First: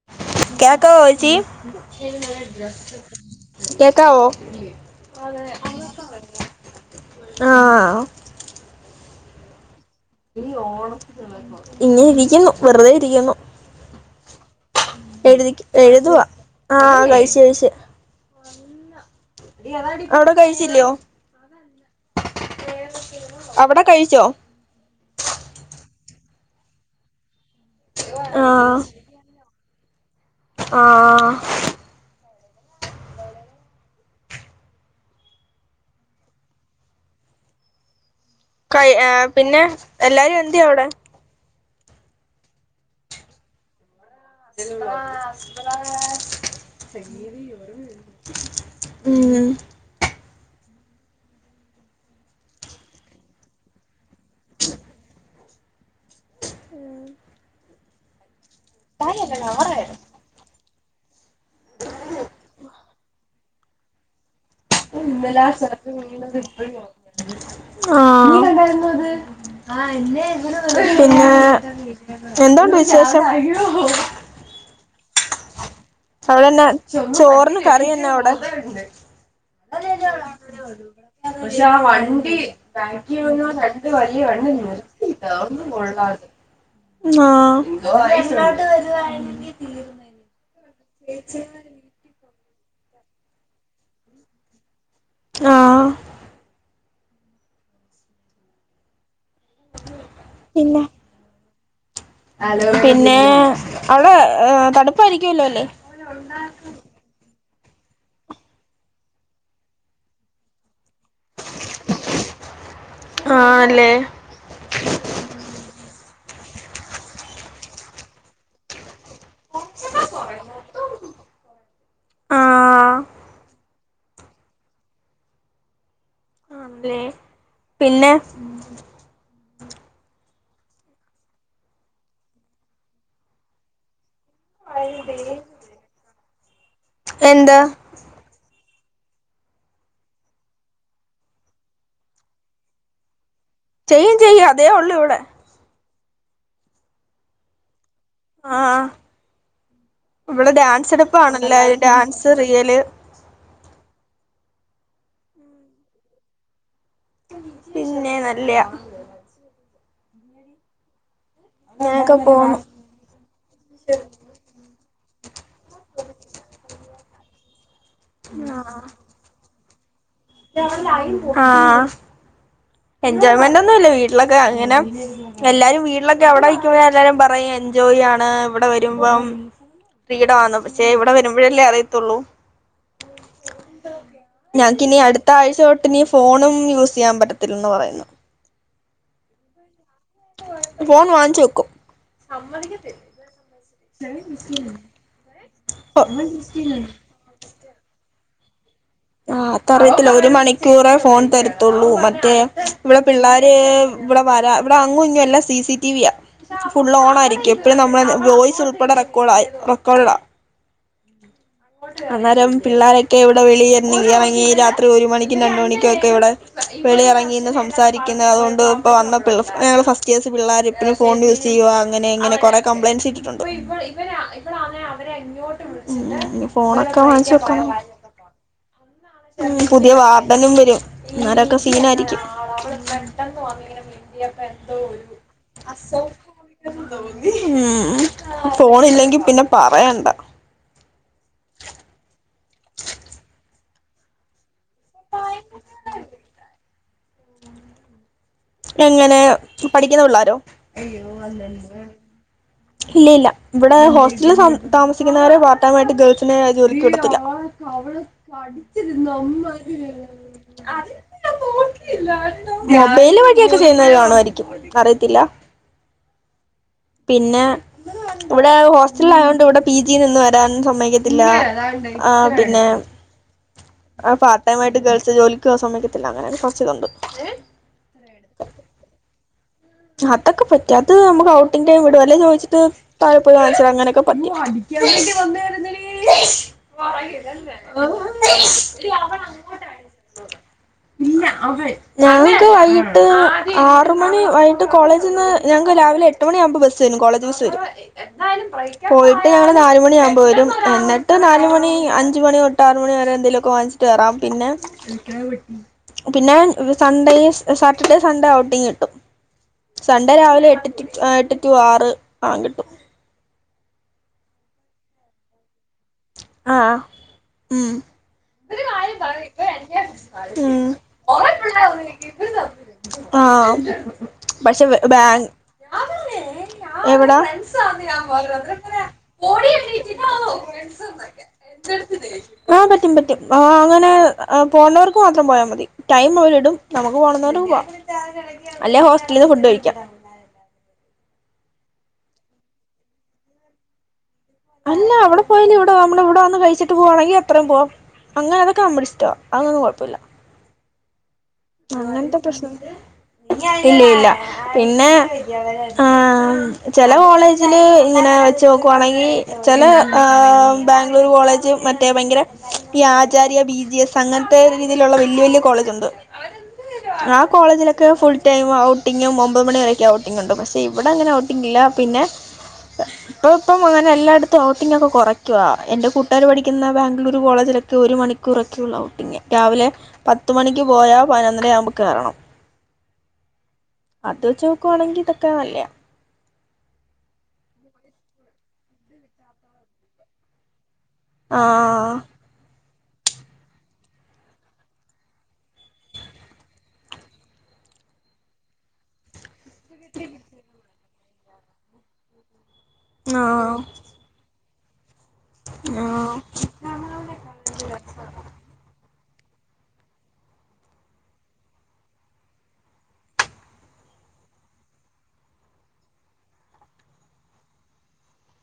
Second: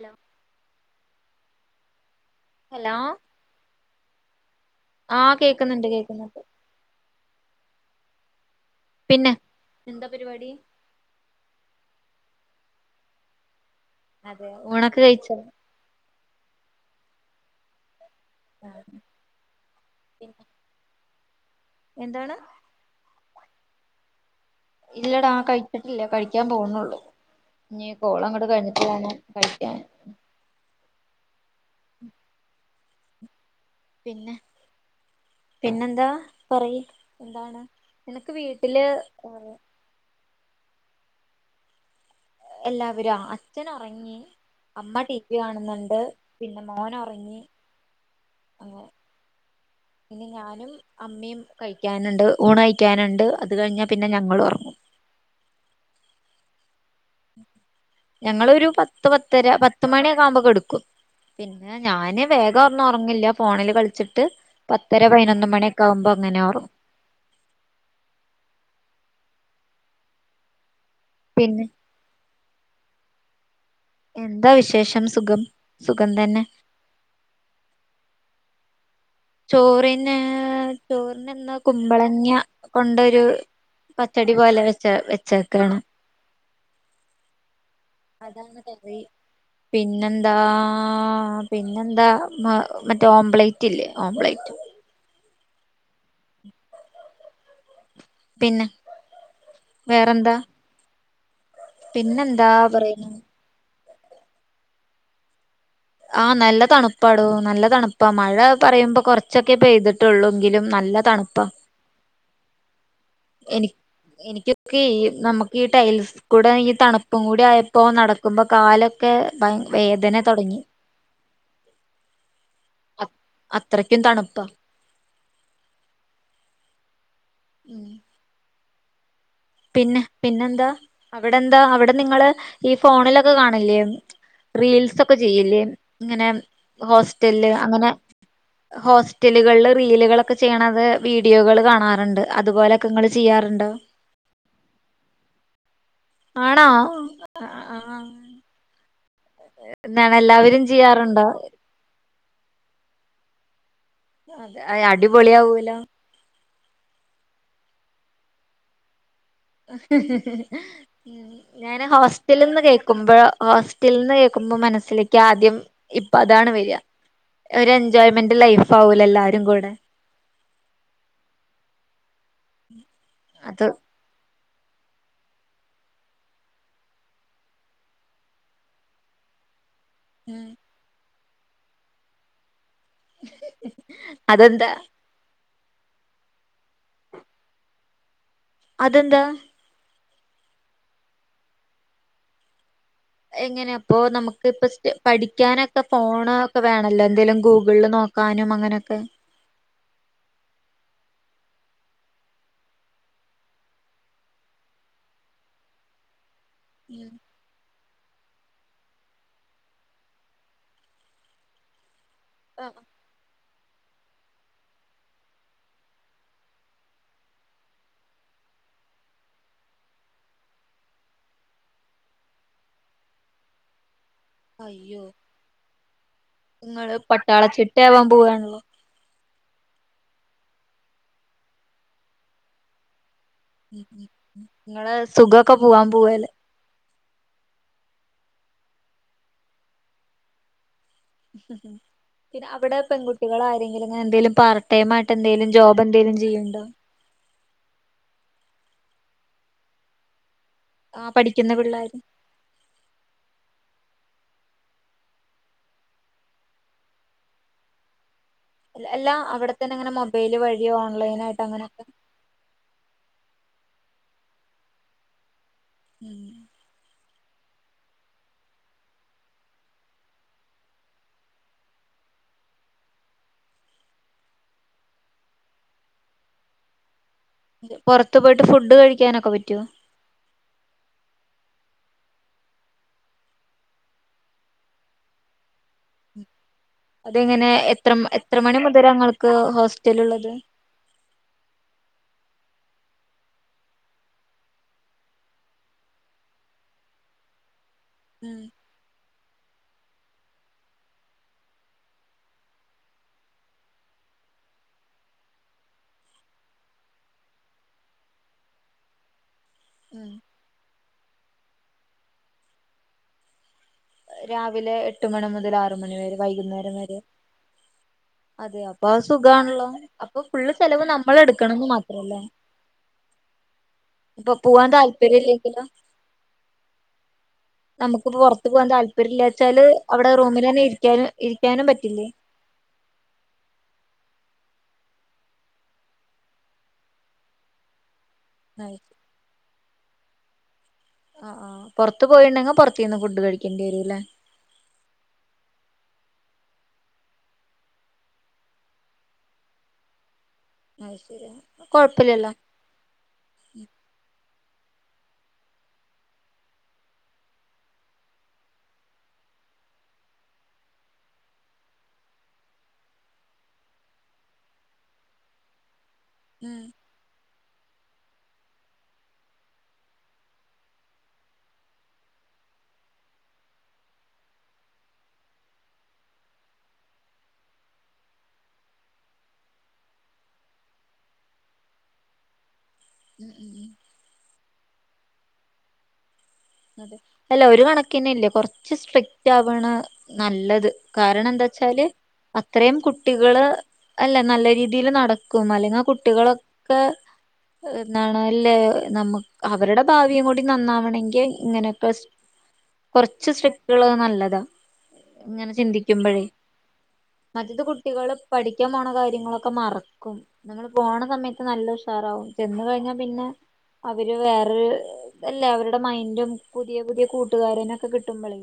Hello കേക്കാവോച്ചി കേക്കാവോ? ആഹ കേക്കുന്നുണ്ട് കേക്കുന്നുണ്ട് ആഹ പിന്നെ? എന്താ പരിപാടി ഇങ്ങെരിക്കുന്നു വെറുതെഇരിക്കുന്നു അതെ ഊണൊക്കെ കഴിച്ചോ എഴുതിക് എഴുതുവാ ആഹ കഴിച്ച്കഴിച്ച് ആ അവിടെ പിന്നെ കഴിച്ചില്ലയോ? എന്താണ്? അവിടെ കഴിച്ചോ? ഇല്ലടാ കഴിച്ചിട്ടില്ല കഴിക്കാൻ പോവുന്നൊള്ളൂ ഇനി കോള് അങ്ങോട്ട് ആഹ് കഴിഞ്ഞിട്ട് ഞാന് ആ ആ പിന്നെ പിന്നെന്താ പറയ് എന്താണ്? നിനക്ക് വീട്ടില് കൈ ഏഹ് പിന്നെ എല്ലാരും എന്തിയെ അവിടെ എല്ലാവരോ, അച്ഛൻ ഉറങ്ങി ഉം പിന്നെ മോൻ ഒറങ്ങി ഉം ഇനി ഞാൻ ഞാനും അമ്മയും കഴിക്കാനുണ്ട് ഊണ് കഴിക്കാനുണ്ട് അത് കഴിഞ്ഞാ പിന്നെ ഞങ്ങളും ഒറങ്ങും. ഞങ്ങളൊരു പത്ത് പത്തര പത്ത് മണിയൊക്കെ ആവുമ്പോ കിടക്കും പിന്നെ ഞാന് വേഗം ഒന്നും ഉറങ്ങില്ല ഫോണില് കളിച്ചിട്ട് പത്തര പയിനൊന്ന് മണിയൊക്കെ ആകുമ്പോ അങ്ങനെ ഉറങ്ങും ആഹ് പിന്നെ എന്തോണ്ട് വിശേഷം? എന്താ വിശേഷം സുഖം. സുഖം തന്നെ അവിടെന്നാ ചോറിന്ന് കറിയെന്ന അവിടെ? ചോറിന് [unintelligible] ചോറിനിന്ന് പക്ഷെ ആ കുമ്പളങ്ങ വണ്ടി ബാക്കി കൊണ്ടൊരു വന്ന ആ രണ്ട് വലിയ പച്ചടി പോലെ വെച്ച വെച്ചേക്കാണ് [unintelligible] ആഹ് അതാണ് കറി പിന്നെന്താ പിന്നെന്താ മ മറ്റേ ഓംപ്ലേറ്റ് ഇല്ലേ ഓംപ്ലേറ്റ് ആഹ് പിന്നെ വേറെന്താ? പിന്നെ പിന്നെന്താ പറയുന്നു പിന്നെ അവടെ തണുപ്പായിരിക്കുവല്ലോ അല്ലേ ആഹ് നല്ല തണുപ്പാടോ നല്ല തണുപ്പ മഴ പറയുമ്പോ കുറച്ചൊക്കെ പെയ്തിട്ടുള്ളൂങ്കിലും നല്ല തണുപ്പ. എനി ആണല്ലേ എനിക്കൊക്കെ നമുക്കി ടൈൽസ് കൂടെ ഈ തണുപ്പും കൂടി ആയപ്പോ നടക്കുമ്പോ കാലൊക്കെ വേദന തുടങ്ങി. ആഹ് അ അത്രക്കും തണുപ്പ ആണല്ലേ ഉം പിന്നെ പിന്നെ, പിന്നെന്താ അവിടെന്താ, അവിടെ നിങ്ങള് ഈ ഫോണിലൊക്കെ കാണില്ലേ റീൽസ് ഒക്കെ ചെയ്യിലെ ഇങ്ങനെ ഹോസ്റ്റല്ല് എന്താ അങ്ങനെ ഹോസ്റ്റലുകളില് റീലുകളൊക്കെ ചെയ്യണത് വീഡിയോകൾ കാണാറുണ്ട് അതുപോലോക്കെ നിങ്ങൾ ചെയ്യാർ ചെയ്യും ചെയ്യും അതേ ഉള്ളൂ ഇവിടെ. ആണോ ആഹ്. ആഹ് എന്താണ് ഇവിടെ എല്ലാവരും ഡാൻസ് ചെയ്യാറുണ്ടോ എടുപ്പാണെല്ലരും ഡാൻസ് റീല് അതെ അടിപൊളിയാവൂലോ പിന്നെ നല്ലയാ. [unintelligible] ഞാന് അങ്ങനൊക്കെ പോണു ഹോസ്റ്റലിന്ന് കേൾക്കുമ്പോ ഹോസ്റ്റലിന്ന് കേക്കുമ്പോ മനസ്സിലേക്ക് ആദ്യം ഇപ്പ അതാണ് വരിക ഒരു എൻജോയ്മെന്റ് ലൈഫ് ആവൂലെ എല്ലാരും കൂടെ ആഹ് എൻജോയ്മെന്റ് അത് ഒന്നുല്ല വീട്ടിലൊ ക്കെ അങ്ങനെ എല്ലാരും വീട്ടിലൊക്കെ അവിടെ നിക്കുമ്പോ എല്ലാരും പറയും എൻജോയ് യാണ് ഇവിടെ വരുമ്പം. ഫ്രീഡവാണ്, പക്ഷെ ഇവിടെ വരുമ്പോഴല്ലേ അറിയത്തുള്ളൂ അതെന്താ ഞങ്ങക്കിനി അടുത്ത ആഴ്ച തൊട്ട് ഇനി ഫോണും യൂസ് ചെയ്യാൻ പറ്റ ത്തിൽന്ന് പറയുന്നു അതെന്താ? ഫോൺ വാങ്ങിച്ച് വെക്കും. എങ്ങനെയ അപ്പൊ നമുക്ക് ഇപ്പ പഠിക്കാനൊക്കെ ഫോൺ ഒക്കെ വേണല്ലോ എന്തേങ്കിലും ഗൂഗിളില് നോ ക്കാനും അങ്ങനൊക്കെ ആഹ് അത് അറിയത്തില്ല ഒരു മണിക്കൂറെ ഫോൺ തരത്തുള്ളൂ മറ്റേ ഇവിടെ പിള്ളോര് ഇവിടെ വരാ ഇവിടെ അങ്ങു ഇങ്ങും എല്ല സി സി ടി വി യ. ഫുള് ഓൺ ആായിരിക്കും എപ്പഴും നമ്മള വോയിസ് ഉൾപ്പെടെ റെക്കോർഡ റെക്കോർഡാ. അന്നേരം പിള്ളാരൊക്കെ ഇവിടെ വെളിയ ഇറങ്ങി രാത്രി ഒരു മണിക്കും രണ്ട മണിക്കുംൊക്കെ ഇവിടെ വെളിയിറങ്ങിന്ന് സംസാരിക്കുന്നത് അതുകൊണ്ടും ഇപ്പോൾ വന്ന പ ഞങ്ങൾ ഫസ്റ്റ് ഇയേയ്‌സ് പിള്ളാര് പ്പയും ഫോൺ യൂസ് ചെയ്യുക അങ്ങനെ ഇങ്ങനെ കുറെ കംപ്ലയിൻറ്സ് കിഇട്ടിട്ടുണ്ട്. ഇവ ഇവിടെങ്ങനെ അയ്യോ അവരെങ്ങോട്ട് വിള് നിങ്ങള് പട്ടാള ചിട്ടയാവാൻ പോവാണല്ലോ? പുതിയ വാർഡനും വരും ഇന്നാരൊക്കെ സീനആയിരിക്കും. ഉ നിങ്ങളെ സുഖൊക്കെ പോവാൻ പോവല്ലേ. ഉ ഫോൺ ഇല്ലെങ്കി പിന്നെ പറയണ്ടാ. പിന്നെ അവിടെ പെൺകുട്ടികൾ ആരെങ്കിലും അങ്ങനെ എന്തെലും പാർ ട്ടേമാട്ട് എന്തേങ്കലും ജോബ് എന്തേലും ചെയ്യണ്ടോ? എങ്ങനെ പഠിക്കുന്ന പിള്ളോരോ? ആഹ പഠിക്കുന്ന പിള്ളാര്. ഇല്ല ഇല്ല ഇവിടെ ഹോസ്റ്റലിൽ താമസിക്കുന്നവരെ [unintelligible] ഗേൾസിനെ. ജോലിക്ക് കൊടുത്തില്ല ആവള്. അല്ല അവിടെത്തന്നെ അങ്ങനെ മൊബൈല് വഴിയോ ഓൺലൈൻ ആയിട്ട് അങ്ങനെയൊക്കെ [inaudible] വേല് വഴിയൊക്കെ ചെയ്യുന്നവര് കാണുവായിരിക്കും അറിയത്തില്ല. ഉം. പിന്നെ. ഇവിടെ ഹോസ്റ്റല ആയോണ്ട് ഇവിടെ പി ജി നിന്ന് വരാനും സമ്മക്കത്തില്ല ആ പിന്നെ. ആ പാർട്ട ടൈ ആയി് ഗേൾസ് ജോലിക് പോവാ സമയക്കത്തില്ല അങ്ങനെ കുറച്ച് കണ്ടു. പുറത്തു പോയിട്ട് ഫുഡ് കഴിക്കാനൊക്കെ പറ്റും അതൊക്കെറപറ്റും നമക്ക് ഔട്ടിംഗ ടൈം ഇടെ അല്ലേ ചോദിച്ചിട്ട് താഴെ പോയിവാങ്ങി അങ്ങനെൊക്കെ പറ്റും. [inaudible] ഉം. അതെങ്ങനെ എത്ര എത്ര മണി മുതലാ ങ്ങൾക്ക് ഹോസ്റ്റല് ഉള്ളത്. ഞങ്ങക്ക് വൈകട്ട് ആറ മണി വഴി കോളേജ്ന്ന് ഞങ്ങക് രാവിലെ എട്ടു മണി യാകുമ്പോ ബെസ് വരും കോളേജ് ബെസ് ഉം വരുംപോയിട്ട് നാല് മണിയാകുമ്പോ വരും എന്നിട്ട് നാലല് മണി അഞ്ച് മണി തൊട്ട് ആറ് മണി വരെ എന്തെങ്കിലുമൊക്കെ വാങ്ങിട്ട് കയറം പിന്നെ പിന്നെ സൺഡേ സാറ്റർഡേ സൺഡേ ഔട്ടിങ്ങ് കിട്ടും. ഉം സൺഡേ രാവിലെ എട്ട് എട്ട് ടു ആറ് ആ കിട്ടും. രാവിലെ എട്ട് മണി മുതൽ ആറ് മണി വരെ വൈകുന്നേരം ആഹ് വരെ. ഉം അതെ അപ്പൊ ആ സുഖമാണല്ലോ. അപ്പൊ ഫുള്ള് ഉം ചെലവ് നമ്മൾ എടുക്കണംന്ന് മാത്രല്ലേ? ആഹ ഇപ്പൊ പക്ഷെ പോവാൻ താല്പര്യം ബാങ് ഇല്ലെങ്കിലോ എവിടാ. ച്ചാല് അവിടെ റൂമിൽ തന്നെ ഇരികാന് ആഹ് പറ്റും പറ്റും ആ അങ്ങനെ. ആ പോണവർക്ക് മാത്രം പോയാൽ മതി ടൈം ഓരിഇടും നമുക്ക് പോണന്നവർക്ക് പോവാം. ആഹ് അല്ല ഹോസ്റ്റലിൽ നിന്ന് ഫുഡ് കഴിക്കാം. ആ ആ് പൊറത്ത് പോയിണ്ടെങ്കി പുറതീന്ന് ഫുഡ് കഴിക്കേണ്ടി വരൂല്ലേ. അല്ല അവിടെ പോയല് ഇവിട നമ്മള ഇവിടെ വന്ന് കഴിച്ചിട്ട് പോവാണെങ്കിൽ അത്രയും പോവാം. അങ്ങനെ അതൊക്കെ നമ്മുടെ ഇഷ്ട അതൊന്നും കുഴപ്പല്ല. അശെ അങ്ങനെത്തെ പ്രശ്ന ഇല്ല ഇല്ല. പിന്നെ ആ ചെല കോളേജില് ഇങ്ങനെ വെച്ച് നോക്കുവാണെങ്കി ചില ബാംഗ്ലൂരു കോളേജ് മറ്റേ ഭയങ്കര ഈ ആചാര്യ ബി ജി എസ് അങ്ങനത്തെ. രീതിയിലുള്ള വല്യ വല്യ കോളേജ് ഉണ്ട് ഉം ആ കോളേജിലൊക് ഒ ഫുൾടൈം ഔട്ടിങ്ങും ഒമ്പത് മണിവ വരൊക്കെ ഔട്ടിങ്ങ ഉണ്ട് പക്ഷേ ഇവിടെ അങ്ങനെ ഔട്ടിങ്ങില്ല പിന്നെ. ഇപ്പൊ ഇപ്പം അങ്ങനെ എല്ലായിടത്തും ഔട്ടിംഗ ഒക്കെ കുറയ്ക്കുവ എന്റെ കൂട്ടാാര് പഠിക്കുന്ന ബാംഗ്ലൂരു കോളേജ് ഒരു മണിക്കൂറൊക്കെ ഔട്ടി രാവിലെ പത്ത് മണിക്ക് പോയാ പതിനൊന്നര ആവുമ്പോ കേറണം ഉം ഉം ഉ അതൊച്ചോക്കെ വാണെങ്കിൽ ഇതൊക്കാ വല്യ അതെ അല്ല ഒരു കണക്കിന് ഇല്ലേ കൊറച്ച് സ്ട്രിക്റ്റ് ആവാണ് നല്ലത് കാരണം എന്താ വച്ചാല് ആഹ് അത്രയും കു കുട്ടികള് അല്ല നല്ല രീതിൽ നടക്കും അല്ലെങ്കിൽ കുട്ടികളൊക്കെ എന്നാണ് അല്ലേ നമ്മുക്ക് അവരുടെ ഭാവിയും കൂടി നന്നാവണെങ്കിൽ ഇങ്ങനെയൊക്കെ കുറച്ച് ആഹ് സ്വിറ്റ് ഉള്ളത് നല്ലതാ ഇങ്ങനെ ആഹ് ചിന്തിക്കുമ്പോഴേ മറ്റ് കുട്ടികള് പഠിക്കാൻ പോണ കാര്യം കാര്യങ്ങളൊക്കെ മറക്കും നിങ്ങൾപോണ സമയത്ത് നല്ല ഉഷാറാവും ചെന്ന് കഴിഞ്ഞാൽ പിന്നെ അവര് വേറെ അല്ലേ അവരുടെ മൈൻഡും പുതിയ പുതിയ കൂട്ടുകാരനൊക്കെ കിട്ടുമ്പോഴേ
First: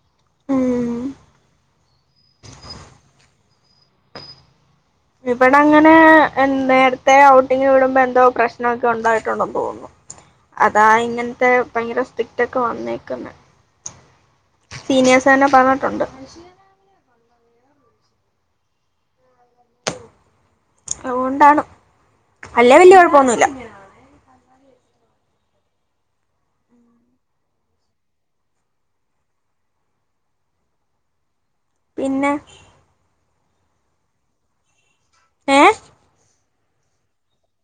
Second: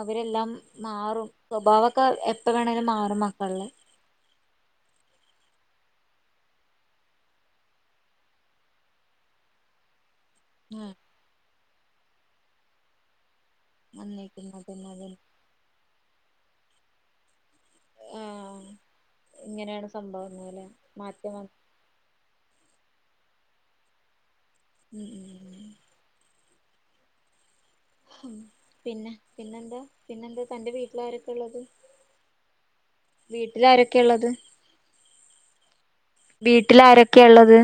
അവരെല്ലാം ഉം മാറും സ്വഭാവമൊക്കെ എപ്പ വേണമേിലും മാറും ഹലോ ഇവിടെ അങ്ങനെ നേരത്തെ ഔട്ടിംഗ് വിടുമ്പോ എന്തോ പ്രശ്നമൊക്കെ ഉണ്ടായിട്ടുണ്ടോന്ന് തോന്നുന്നു അതാ ഉം ഇങ്ങനത്തെ ഭയങ്കര സ്ട്രിക്റ്റ് ഒക്കെ വന്നേക്കന്ന് വന്നേക്കുന്നതന്നെ അത് സീനിയേഴ്സ് തന്നെ പറഞ്ഞിട്ടുണ്ട് ആഹ ഇങ്ങനെയാണ് സംഭവംഎ ന്ന പോലെ അതൊണ്ടാണ് അല്ല വല്യ കുഴപ്പൊന്നുമല്ല ഉം ഉം ഉ പിന്നെ പിന്നെന്താ പിന്നെന്താ തന്റെ വീട്ടിലെ ആരൊക്കെ ഉള്ളത് പിന്നെ വീട്ടിലാരൊക്കെ ഉള്ളത് ഏ വീട്ടിൽ ആരൊക്കെയ ഉള്ളത്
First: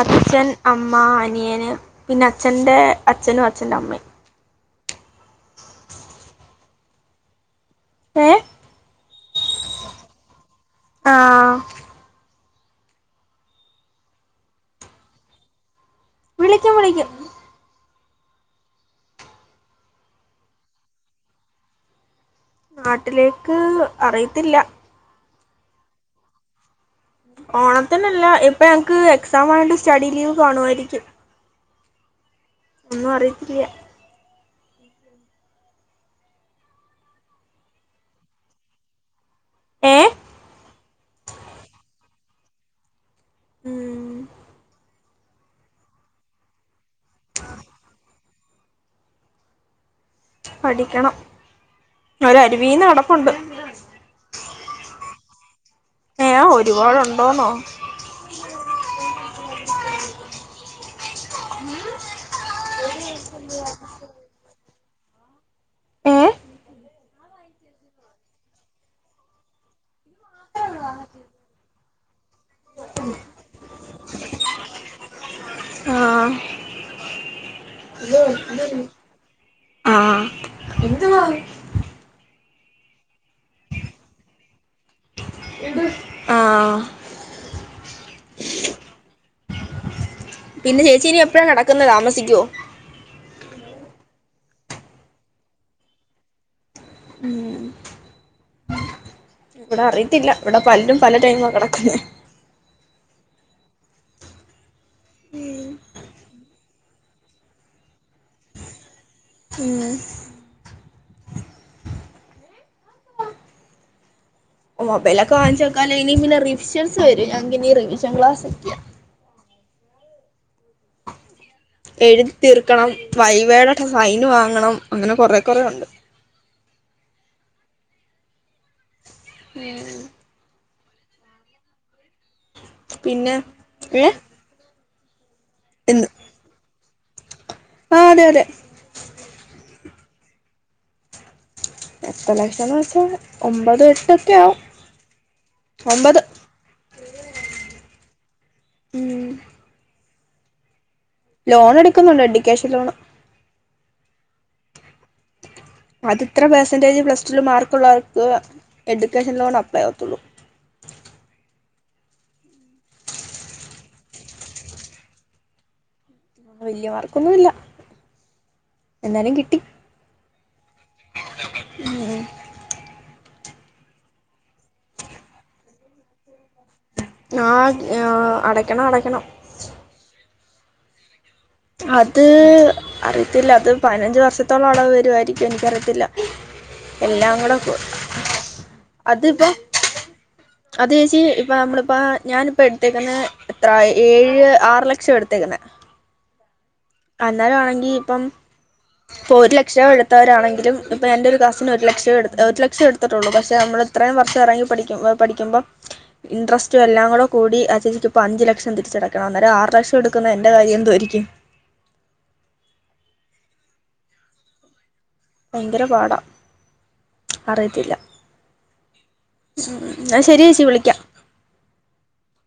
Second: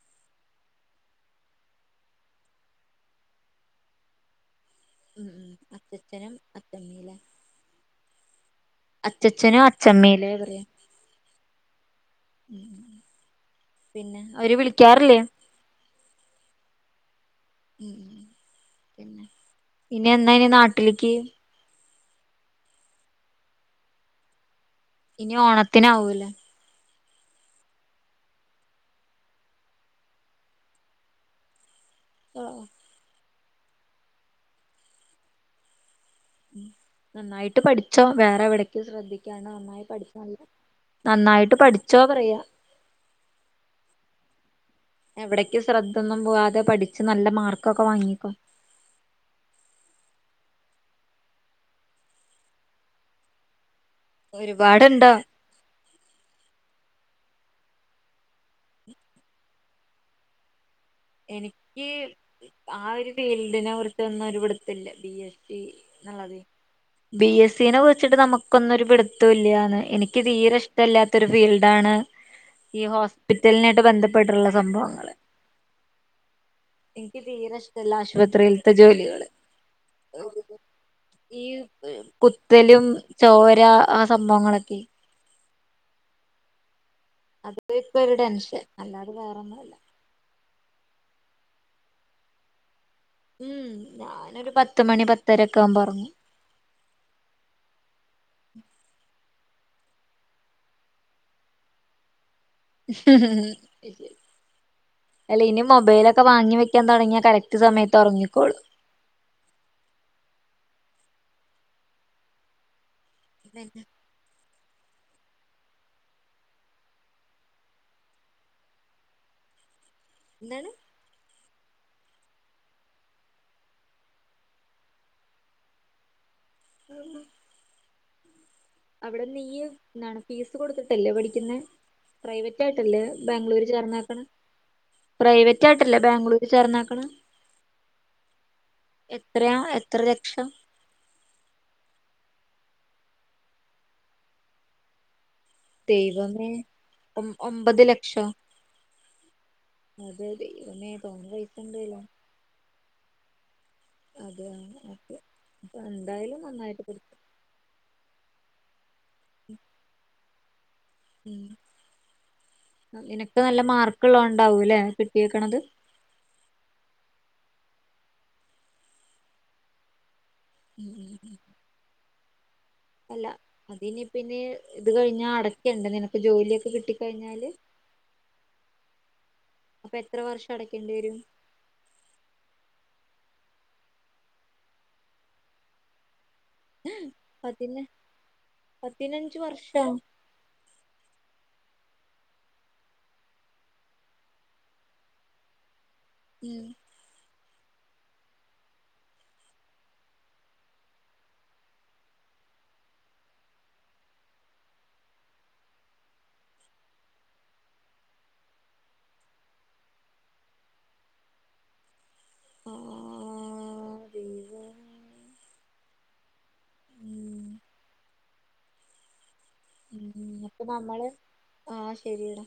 അച്ഛൻ അമ്മ അനിയന് പിന്നെ അച്ഛറെ അച്ഛനും അച്ഛന്റെ അമ്മയും അച്ഛനും അഛമ്മല്ല ഏ അച്ചഛനോ അച്ഛമ്മയിലേ പറയാം ആഹ പിന്നെ അവര് വിളിക്കാറില്ലേ വിളിക്കും വിളിക്കും ഉ പിന്ന പിന്ന എന്താന്ന നാട്ടിലേക്ക് നാട്ടിലേക്ക് അറിയത്തില്ല ഇനി ഓണത്തിന് ആവൂല്ലേ ഓണത്തിനല്ല ഇപ്പൊ ഞങ്ങക്ക് എക്സാം ആയതുകൊണ്ട് സ്റ്റഡി ലീവ് ആയിരിക്കും ആഹ ഒന്നും അറിയത്തില്ല നന്നായിട്ട് പഠിച്ചോ വേറെ എവിടേക്ക ശ്രദ്ധിക്ക ഏ നന്നായിട്ട് പഠിച്ചോ പറയാ ഉം എവിടക്കും ശ്രദ്ധൊന്നും പോവാതെ പഠിച്ചച്ച് നല്ല മാർക്കൊക്കെ വാങ്ങിക്കോ പഠിക്കണം അവ അരുവി നടപ്പുണ്ട് ഒരുപാട്ണ്ടോ ഏ ഒരുപാടുണ്ടോന്നോ എനിക്ക് ആ ഒരു ഫീൽഡിനെ ഓർത്തു എന്ന് ഓർത്തു ഒരു പിടുത്തവുമില്ല ആഹ് നല്ലതെ ബി എസ് സിനെ വിളിച്ചിട്ട് നമുക്കൊന്നും ഒരു പിടുത്തവും ഇല്ലന്ന് എനിക്ക് തീരെ ഇഷ്ടമല്ലാത്തൊ ഒരു ഫീൽഡാണ് ങ്ങ് ഈ ഹോസ്പിറ്റലിനായിട്ട് ബന്ധപ്പെട്ടുള്ള സംഭവങ്ങള് ആഹ് എനിക്ക് തീരെഷ്ടല്ല ആശുപത്രിൽത്തെ ജോലികള് ആഹ് ഈ കുത്തലും ചോരാ ആ സംഭവങ്ങളൊക്കെ ആഹ് അത് ഇപ്പൊ ഇപ്പ ഒരു ടെൻഷൻ അല്ലാതെ വേറൊന്നും അല്ല പിന്നെ ചേച്ചി ഇനി എപ്പഴാ നടക്കുന്നത് താമസിക്കുവോ ഉം ഞാനൊരു പത്ത് മണി പത്തരൊക്കെ ആകുമ്പ ഇറങ്ങും ഉം ഇവിടെ അറയിത്തില്ല ഇവിടെ പലരും പല ടൈമ കിടക്കുന്നെ അത് ശരി. അല്ല ഇനി മൊബൈലൊക്കെ വാങ്ങി വെക്കാൻ തുടങ്ങിയ കറക്റ്റ് സമയത്ത് ഉറങ്ങിക്കോളൂം. മ് പിന്ന മൊബൈലൊക്കെ വാങ്ങിച്ചോക്കാല ഇനി പിന്നെ റിവിഷൻസ് വരും ഞാങ്ങക്ക് ഇനി റിവിഷൻ ക്ലാസ് ഒക്കെയ എന്താണ് എഴുതി തീർക്കണം വൈവേടൊ അട്ട സൈൻ വാങ്ങണം അങ്ങനെ കൊറെ കൊറെ ഉണ്ട് അന്നോ അവിടെ നീയും എന്താണ് ഫീസ് കൊടുത്തിട്ടല്ലേ പഠിക്കുന്നേ പ്രൈവറ്റ് ആയിട്ടല്ലേ പിന്നെ ബാംഗ്ലൂര് ഏ ചേർന്നെക്കണെ പ്രൈവറ്റ് ആയിട്ടല്ലേ എന്ന് ബാംഗ്ലൂര് ചേർന്നെക്കണെ ആ അതെ അതെ എത്രയാ എ എത്ര ലക്ഷം എത്ര ലക്ഷം എന്ന വെച്ചാ ഒമ്പതും എട്ടൊക്കെയാവും ദൈവമേ ഒമ്പ് ഒമ്പത് ലക്ഷോ ഉം അതെ ദൈവമേ തോനെ പൈസ ഉണ്ട് ലോൺ കയ്യില് എടുക്കുന്നുണ്ട് എഡ്യൂക്കേഷൻ ലോണ് അതെയോ ഓക്കെ അപ്പൊ അത് എന്തായാലും എത്ര നന്നായിട്ട് പെർസെന്റേജ് പഠിച്ചോ പ്ലസ് ടു മാർക്കുള്ളവർക്ക് എഡ്യൂക്കേഷൻ ലോൺ അപ്ലൈ ആവത്തുള്ളു ഉം നിനക്ക് നല്ല മാർക്ക്ള്ള കോണ്ടാവൂ ല്ലെ കിട്ടിയെക്കണത് വല്യാ മാർക്കൊന്നും ഇല്ല എന്നാലും കിട്ടി ഉം ഉം ഉം ല്ല അതിനി പിന്നെ ഇത് കഴിഞ്ഞ അടക്കേണ്ടേ നിനക്ക് ജോലിയൊ ആ ആ അടയ്ക്കണം അടയ്ക്കണം അപ്പൊ എത്ര വർഷം അടക്കേണ്ടി വരും അത് അറിയത്തില്ല അത് പതിനഞ്ച് വർഷത്തോളം അടവ് വരുവായിരിക്കും എനിക്കറിയത്തില്ല എല്ലാം കൂടെ പതിന അതിപ്പോ അത് ചേച്ചി നമ്മള്ഇപ പ്പ ഞാനിപ്പോ എടുത്തേക്കുന്ന എത്ര ഏഴ് ആറ് ലക്ഷം എടുത്തേക്കുന്ന ഉം അല്ലാതെ ആണെങ്കി ഇപ്പം ഇപ്പൊ ഒരു ലക്ഷം എടുത്തവരാണെങ്കിലും ഇപ്പൊ എന്റെ ഒരു കസിന് ഒരു ലക്ഷം എ ഒരു ലക്ഷം എടുത്തിട്ടുള്ളൂ പക്ഷെ നമ്മള് ഇത്രയും വർഷം ഇറങ്ങി പഠിക്കു പഠിക്കുമ്പോ ഇൻട്രസ്റ്റും എല്ലാം കൂടെ കൂടി അ ചേച്ചിക്ക് ഇപ്പോ അഞ്ച് ലക്ഷം തിരിച്ചടക്കണം അന്നേരം ആറ് ലക്ഷം എടുക്കുന്ന എന്റെറെ കാര്യം എന്തോആയിരിക്കും ആ അ ദൈവമേ ഭയങ്കര പാടാ ഉം അറിയത്തില്ല എന്നാ ഉം ശരി അപ്പൊ ചേച്ചി വിളിക്കാം നമ്മള് ആഹ് ശരിയടാ